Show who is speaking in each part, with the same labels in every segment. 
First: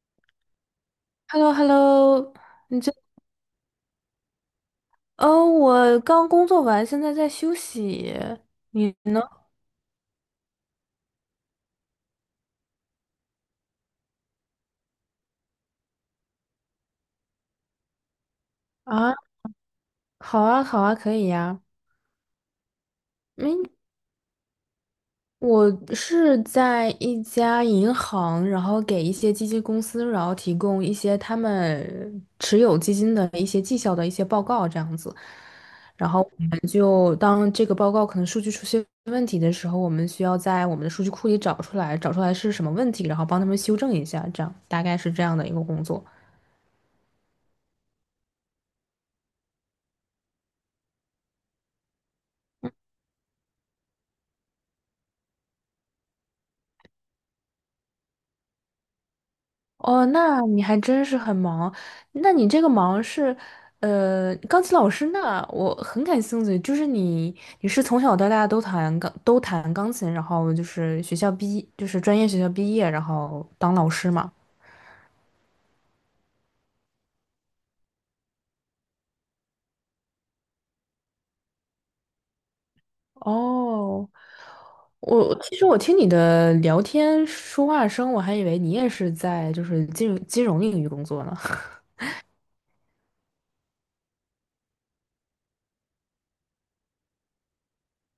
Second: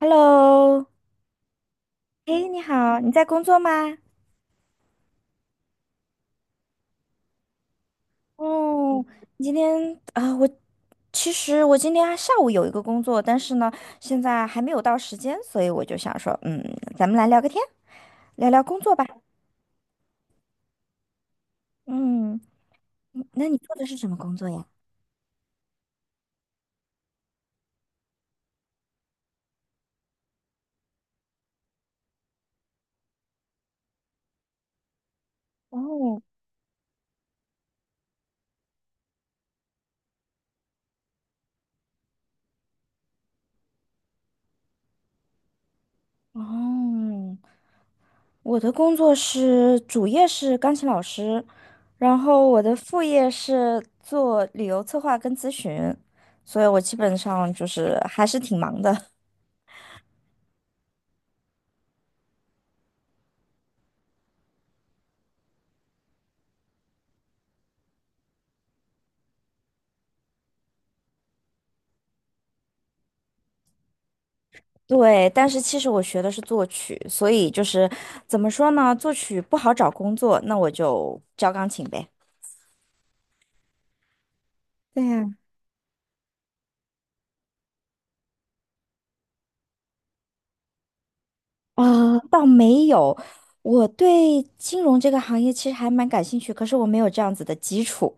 Speaker 1: Hello，
Speaker 2: h e l l o h e l l o
Speaker 1: 哎，你
Speaker 2: 你这，
Speaker 1: 好，你在工作吗？
Speaker 2: 哦，我刚工作完，现在在休息。你
Speaker 1: 哦，
Speaker 2: 呢？
Speaker 1: 你今天啊，其实我今天下午有一个工作，但是呢，现在还没有到时间，所以我就想说，咱们来聊个天，聊聊工作
Speaker 2: 啊，
Speaker 1: 吧。
Speaker 2: 好啊，好啊，可以呀。
Speaker 1: 嗯，那你
Speaker 2: 嗯，
Speaker 1: 做的是什么工作呀？
Speaker 2: 我是在一家银行，然后给一些基金公司，然后提供一些他们持有基金的一些绩效的一些报告，这样子。然后
Speaker 1: 哦，
Speaker 2: 我们就当这个报告可能数据出现问题的时候，我们需要在我们的数据库里找出来是什么问题，然后帮他们修正一下，这样大概是这样的一个工作。
Speaker 1: 哦，我的工作是主业是钢琴老师，然后我的副业是做旅游策划跟咨询，所以我基本上就是还是挺忙的。
Speaker 2: 哦，那你还真是很忙。那你这个忙是，钢琴老师那我很感兴趣，就是你是从小到大都弹钢琴，然后就是学校毕就是专业学校毕业，然后当老师嘛。
Speaker 1: 对，但是其实我学的是作曲，所以就是怎么说呢，作曲不好找工作，那我就教钢琴呗。
Speaker 2: 哦，
Speaker 1: 对呀，
Speaker 2: 我其实我听你的聊天说话声，我还以为你也是在就是金融领域工作呢。
Speaker 1: 啊，倒没有，我对金融这个行业其实还蛮感兴趣，可是我没有这样子的基础，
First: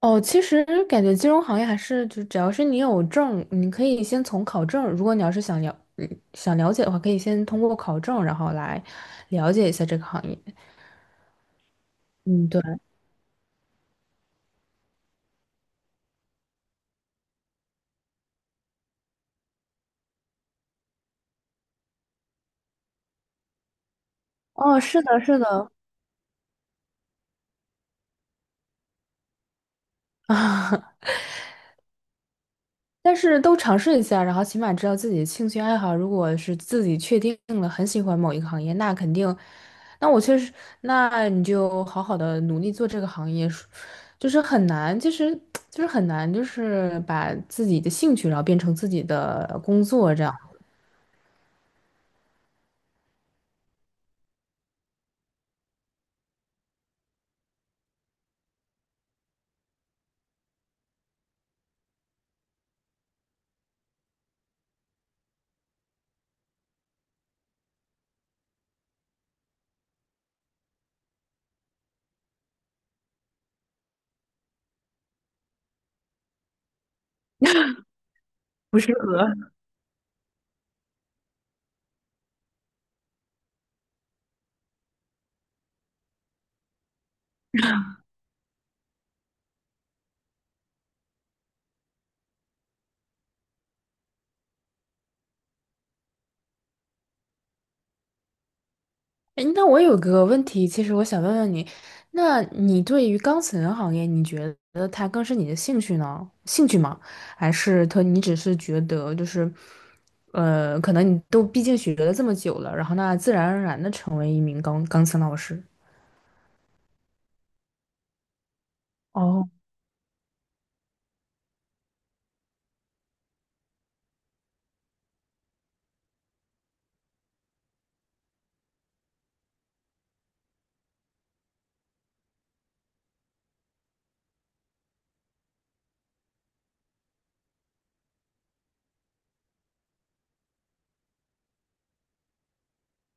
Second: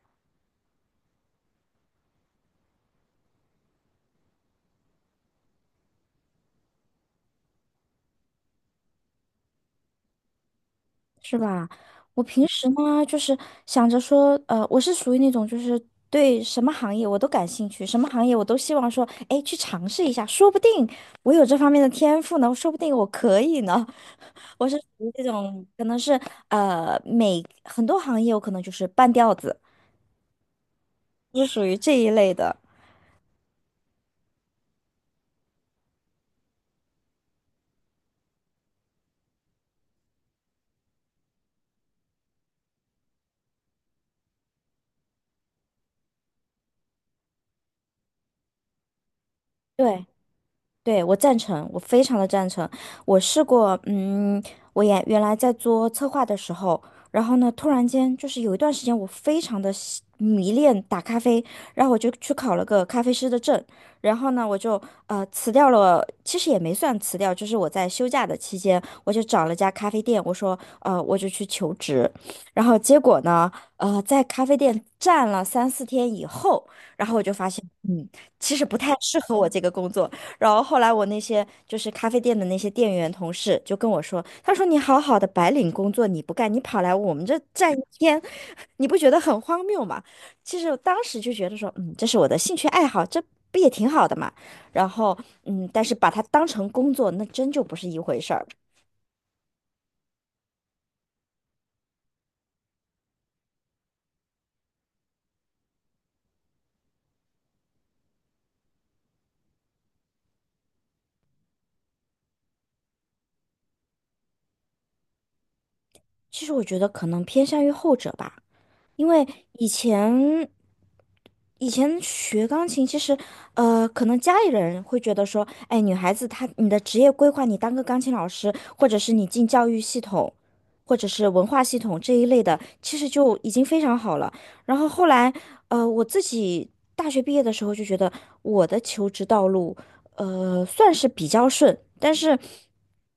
Speaker 2: 哦，其实感觉金融行业还是就只要是你有证，你可以先从考证。如果你要是想了解的话，可以先通过考证，然后来了解一下这个行业。
Speaker 1: 是吧？我平
Speaker 2: 嗯，
Speaker 1: 时
Speaker 2: 对。
Speaker 1: 呢，就是想着说，我是属于那种就是对什么行业我都感兴趣，什么行业我都希望说，哎，去尝试一下，说不定我有这方面的天赋呢，说不定我可以呢。我是
Speaker 2: 哦，
Speaker 1: 属
Speaker 2: 是
Speaker 1: 于
Speaker 2: 的，
Speaker 1: 这
Speaker 2: 是
Speaker 1: 种，
Speaker 2: 的。
Speaker 1: 可能是很多行业我可能就是半吊子，是属于这一类的。
Speaker 2: 但是都尝试一下，然后起码知道自己的兴趣爱好。如果是自己确定了很喜欢某一个行业，那肯定，那我确实，那你就好好的努力做这个行业，就是很难，其实就是很难，就是把自己的兴趣然后变成自己的工
Speaker 1: 对，
Speaker 2: 作这样。
Speaker 1: 对，我赞成，我非常的赞成。我试过，我也原来在做策划的时候，然后呢，突然间就是有一段时间，我非常的迷恋打咖啡，然后我就去考了个咖啡师的证，然后呢，我就辞掉了，其实也没算辞掉，就是我在休假的期间，我就找了家咖啡店，我说，我就去求职，然后结果呢，在咖啡店站了三四天以后，然后我就发现，其实不太适合我这个工作。然后后来我那些就是咖啡店的那些店员同事就跟我说，他说你好好的白领工作你不干，你跑来我们这站一天，你不觉得很荒谬吗？其实我当时就觉得说，这是我的兴趣爱好，这不也挺好的嘛。然后，但是把它当成工作，那真就不是一回事儿。
Speaker 2: 诶那我有个问题，其实我想问问你，那你对于钢琴行业，你觉得它更是你的兴趣吗？还是它你只是觉得就是，可能你都毕竟学了这么久了，然后那自然而然的成为一名钢琴老师？
Speaker 1: 其实我觉得可能偏向于后者吧。因为
Speaker 2: 哦。
Speaker 1: 以前以前学钢琴，其实可能家里人会觉得说，哎，女孩子你的职业规划，你当个钢琴老师，或者是你进教育系统，或者是文化系统这一类的，其实就已经非常好了。然后后来，我自己大学毕业的时候就觉得我的求职道路，算是比较顺，但是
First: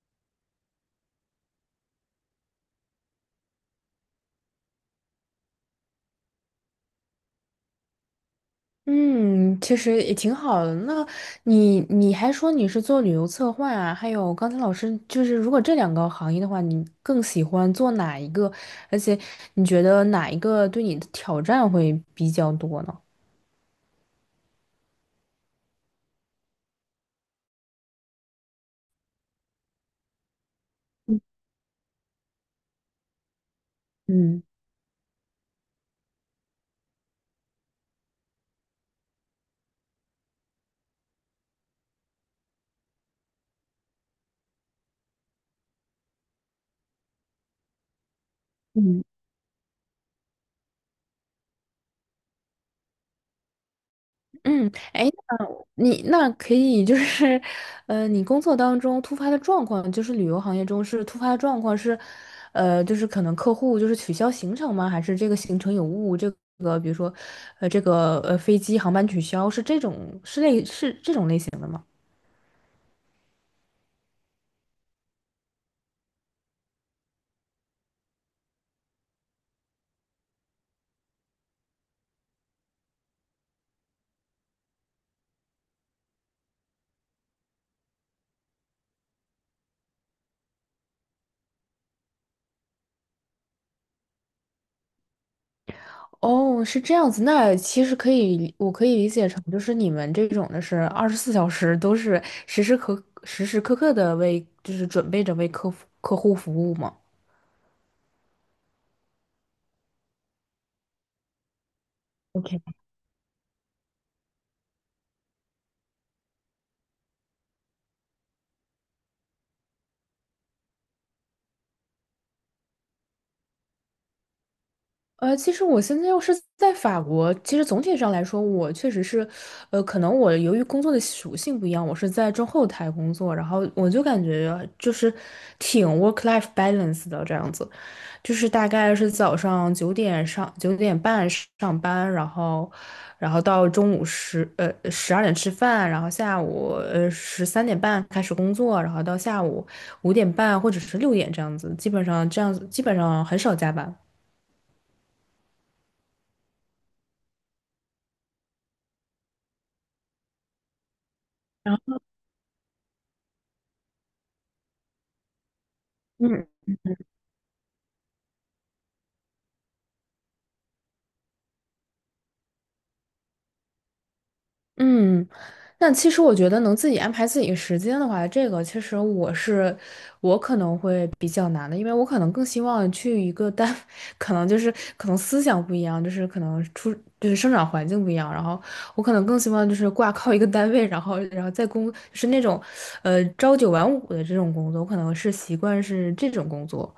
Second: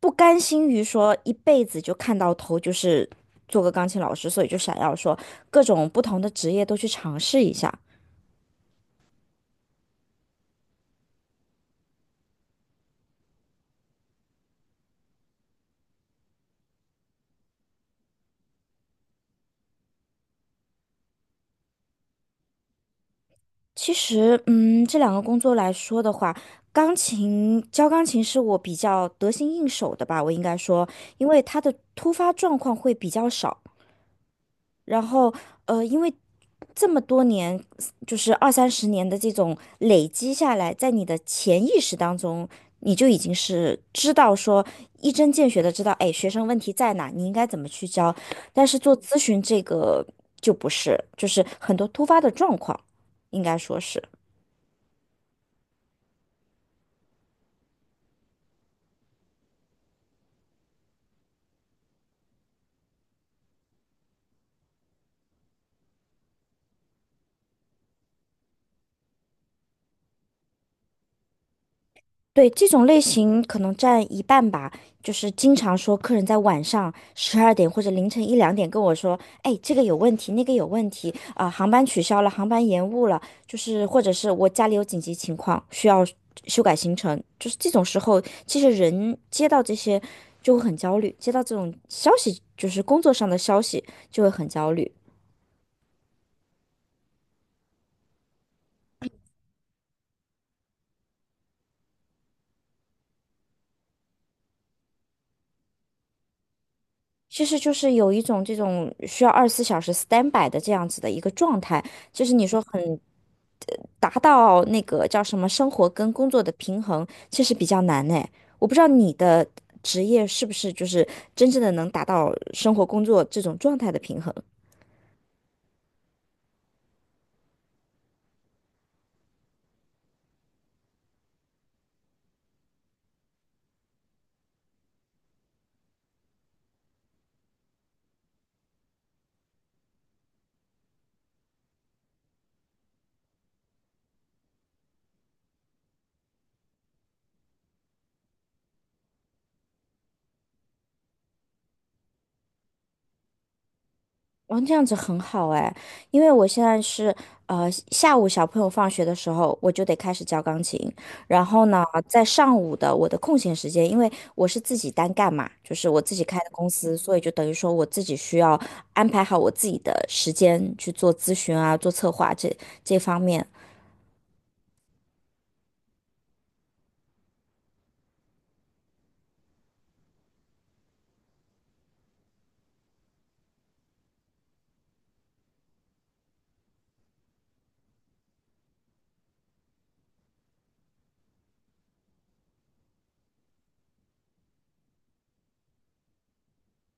Speaker 1: 不甘心于说一辈子就看到头就是做个钢琴老师，所以就想要说各种不同的职业都去尝试一下。
Speaker 2: 嗯，其实也挺好的。那你还说你是做旅游策划啊，还有刚才老师就是，如果这两个行业的话，你更喜欢做哪一个？而且你觉得哪一个对你的挑战会比较多呢？
Speaker 1: 其实，这两个工作来说的话，教钢琴是我比较得心应手的吧，我应该说，
Speaker 2: 嗯。
Speaker 1: 因为它的突发状况会比较少。
Speaker 2: 嗯。
Speaker 1: 然后因为这么多年，就是二三十年的这种累积下来，在你的潜意识当中，你就已经是知道说一针见血的知道，哎，学生问题在哪，你应该怎么去教。但是做咨询这个就不是，就是很多突发的状况，应该说是。
Speaker 2: 嗯，哎，那你那可以就是，你工作当中突发的状况，就是旅游行业中是突发的状况是，就是可能客户就是取消行程吗？还是这个行程有误？这个比如说，这个飞机航班取消是这种是类是这种类型的吗？
Speaker 1: 对，这种类型可能占一半吧，就是经常说客人在晚上12点或者凌晨一两点跟我说，哎，这个有问题，那个有问题，啊、航班取消了，航班延误了，就是或者是我家里有紧急情况需要修改行程，就是这种时候，其实人接到这些就会很焦虑，接到这种消息，就是工作上的消息就会很焦虑。
Speaker 2: 哦，是这样子，那其实可以理我可以理解成就是你们这种的是24小时都是时时刻刻的为就是准备着为客户服务吗
Speaker 1: 其实就是有一种这种需要24小时 standby 的这样子的一个状态，就是你说
Speaker 2: ？OK。
Speaker 1: 很达到那个叫什么生活跟工作的平衡，其实比较难呢。我不知道你的职业是不是就是真正的能达到生活工作这种状态的平衡。
Speaker 2: 其实我现在又是在法国，其实总体上来说，我确实是，可能我由于工作的属性不一样，我是在中后台工作，然后我就感觉就是挺 work-life balance 的这样子，就是大概是早上9点半上班，然后到中午12点吃饭，然后下午13点半开始工作，然后到下午5点半或者是6点这样子，基本上这样子基本上很少加班。
Speaker 1: 哦，这样子很好哎，因为我现在下午小朋友放学的时候，我就得开始教钢琴，然后呢，在上午的我的空闲时间，因为我是自己单干嘛，就是我自己开的
Speaker 2: 嗯，
Speaker 1: 公司，所以就等于说我自己需要安排好我自己的时间去做咨询啊，做策划这方面，
Speaker 2: 嗯，那其实我觉得能自己安排自己的时间的话，这个其实我可能会比较难的，因为我可能更希望去一个单，可能就是可能思想不一样，就是可能就是生长环境不一样，然后我可能更希望就是挂靠一个单位，然后就是那种朝九晚五的这种工作，我可能是习惯是这种工作。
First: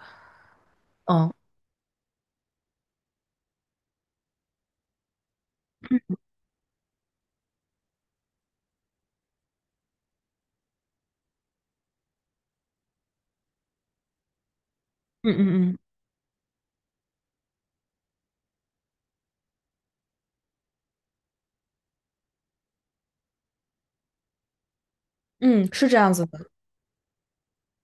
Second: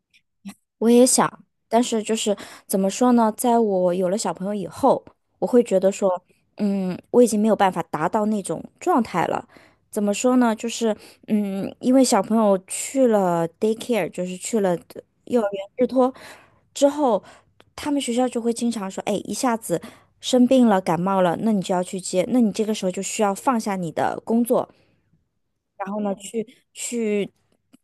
Speaker 1: 我也
Speaker 2: 嗯
Speaker 1: 想，但是就是怎么说呢，在我有了小朋友以后，我会觉得说，我已经没有办法达到那种状态了。怎么说呢，就是因为小朋友去了 daycare，就是去了
Speaker 2: 嗯
Speaker 1: 幼儿园
Speaker 2: 嗯嗯
Speaker 1: 日托之后，他们学校就会经常说，哎，一下子生病了，感冒了，那你就要去接，那你这个时候就需要放下你的工作。
Speaker 2: 嗯，是
Speaker 1: 然
Speaker 2: 这
Speaker 1: 后
Speaker 2: 样
Speaker 1: 呢，
Speaker 2: 子
Speaker 1: 去
Speaker 2: 的。
Speaker 1: 去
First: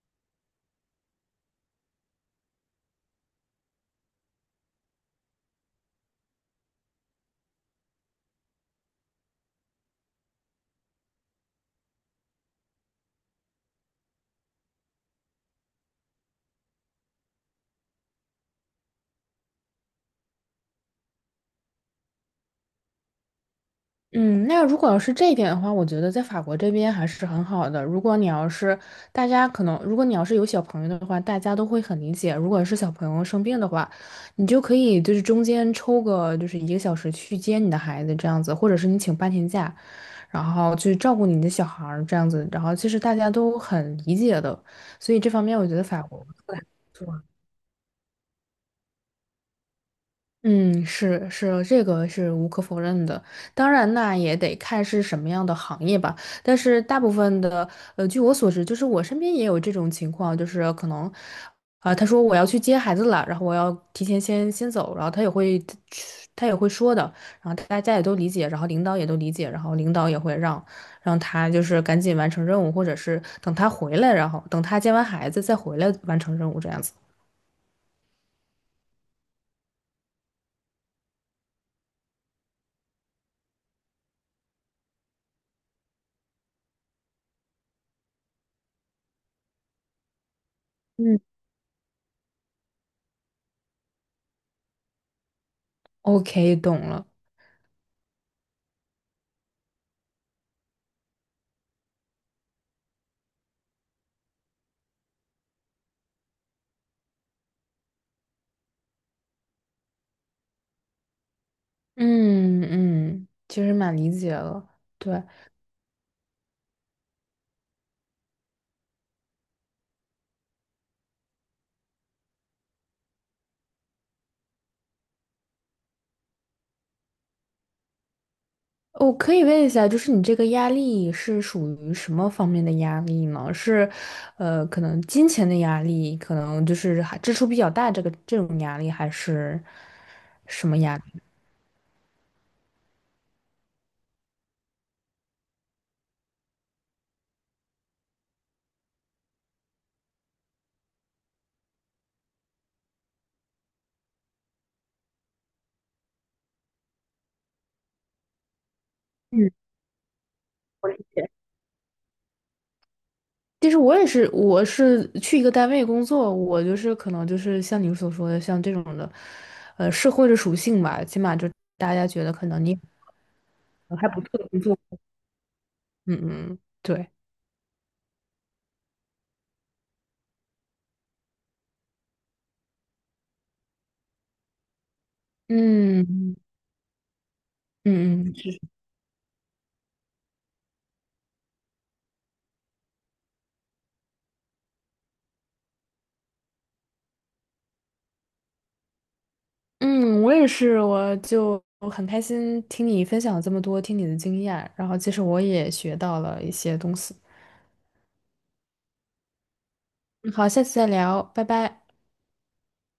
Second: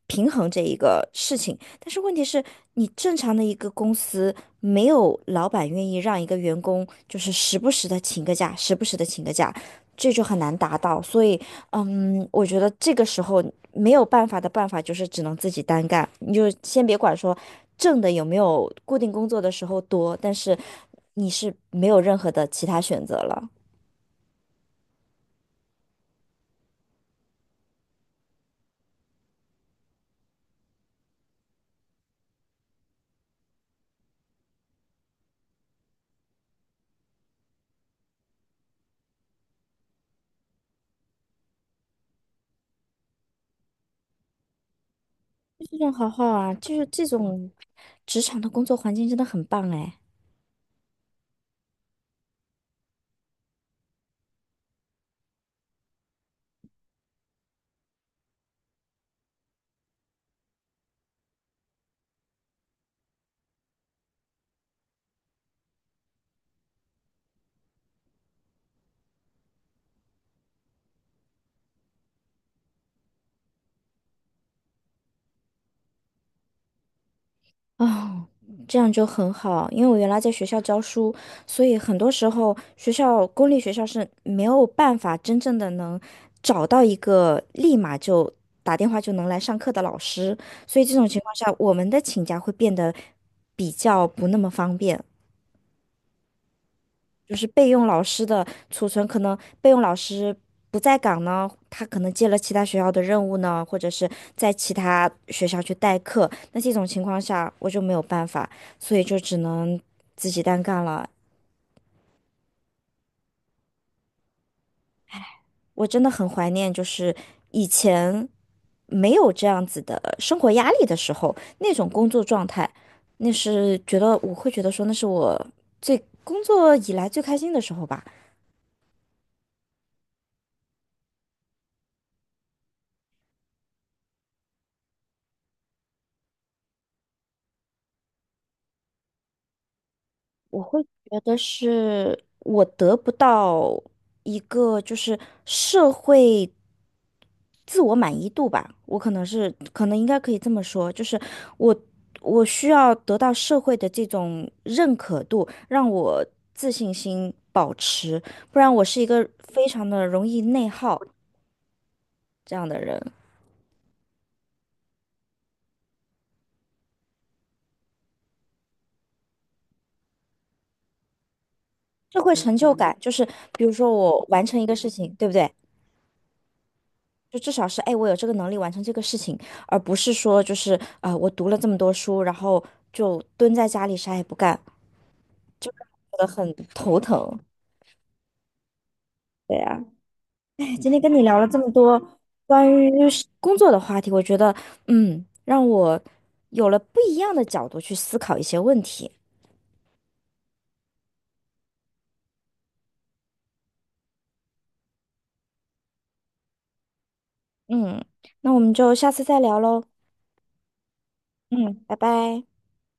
Speaker 1: 平衡这一个事情。但是问题是，你正常的一个公司，没有老板愿意让一个员工就是时不时的请个假，时不时的请个假，这就很难达到。所以，我觉得这个时候没有办法的办法就是只能自己单干。你就先别管说挣的有没有固定工作的时候多，但是你是没有任何的其他选择了。
Speaker 2: 嗯，那如果要是这一点的话，我觉得在法国这边还是很好的。如果你要是有小朋友的话，大家都会很理解。如果是小朋友生病的话，你就可以就是中间抽个就是1个小时去接你的孩子这样子，或者是你请半天假，然后去照顾你的小孩儿这样子。然后其实大家都很理解的，所以这方面我觉
Speaker 1: 这
Speaker 2: 得
Speaker 1: 种
Speaker 2: 法
Speaker 1: 好
Speaker 2: 国。
Speaker 1: 好啊，就是这种职场的工作环境真的很棒哎。
Speaker 2: 嗯，是是，这个是无可否认的。当然，那也得看是什么样的行业吧。但是大部分的，据我所知，就是我身边也有这种情况，就是可能，啊、他说我要去接孩子了，然后我要提前先走，然后他也会说的，然后大家也都理解，然后领导也都理解，然后领导也会让他就是赶紧完成任务，或者是等他回来，然后等他接完孩子再回来完成任务这样子。
Speaker 1: 哦，这样就很好，因为我原来在学校教书，所以很多时候公立学校是没有办法真正的能找到一个立马就打电话就能来上课的老师，所以这种
Speaker 2: 嗯
Speaker 1: 情况下，我们的请假会变得比较不那么方便。
Speaker 2: ，OK，懂了。
Speaker 1: 就是备用老师的储存，可能备用老师不在岗呢，他可能接了其他学校的任务呢，或者是在其他学校去代课。那这种情况下，我就没有办法，所以就只能自己单干了。
Speaker 2: 嗯嗯，其实蛮理解了。对，
Speaker 1: 我真的很怀念，就是以前没有这样子的生活压力的时候，那种工作状态，那是觉得我会觉得说，那是我工作以来最开心的时候吧。
Speaker 2: 我可以问一下，就是你这个压力是属于什么方面的压力呢？是，可能金钱的压力，可能就是还支出比较大，这个这种压力，还是
Speaker 1: 我
Speaker 2: 什么
Speaker 1: 会
Speaker 2: 压
Speaker 1: 觉
Speaker 2: 力？
Speaker 1: 得是我得不到一个就是社会自我满意度吧，我可能应该可以这么说，就是我我需要得到社会的这种认可度，让我自信心保持，不然我是一个
Speaker 2: 嗯，
Speaker 1: 非常的容易内
Speaker 2: 我
Speaker 1: 耗
Speaker 2: 理解。
Speaker 1: 这样的人，
Speaker 2: 其实我也是，我是去一个单位工作，我就是可能就是像你所说的，像这种的，社会的属性吧，起码就大家
Speaker 1: 社
Speaker 2: 觉得
Speaker 1: 会
Speaker 2: 可
Speaker 1: 成
Speaker 2: 能
Speaker 1: 就
Speaker 2: 你
Speaker 1: 感就是比如说
Speaker 2: 还不
Speaker 1: 我
Speaker 2: 错
Speaker 1: 完
Speaker 2: 的工
Speaker 1: 成一个
Speaker 2: 作，
Speaker 1: 事情，对不对？
Speaker 2: 嗯嗯，对，
Speaker 1: 就至少是，哎，我有这个能力完成这个事情，而不是说就是啊、我读了这么多书，然后就蹲在家里啥也不干，觉得
Speaker 2: 嗯。
Speaker 1: 很头疼。
Speaker 2: 嗯嗯
Speaker 1: 对呀、哎，今天跟你聊了这么多关于是工作的话题，我觉得，让我有了不一样的角度去思考一些问题。
Speaker 2: 嗯，我也是，我就很开心听你分享了这么多，听你的经验，然后其实我也学到了一些东西。
Speaker 1: 嗯，那我们就下次再聊喽。
Speaker 2: 嗯好，下次再聊，拜
Speaker 1: 嗯，
Speaker 2: 拜。
Speaker 1: 拜拜。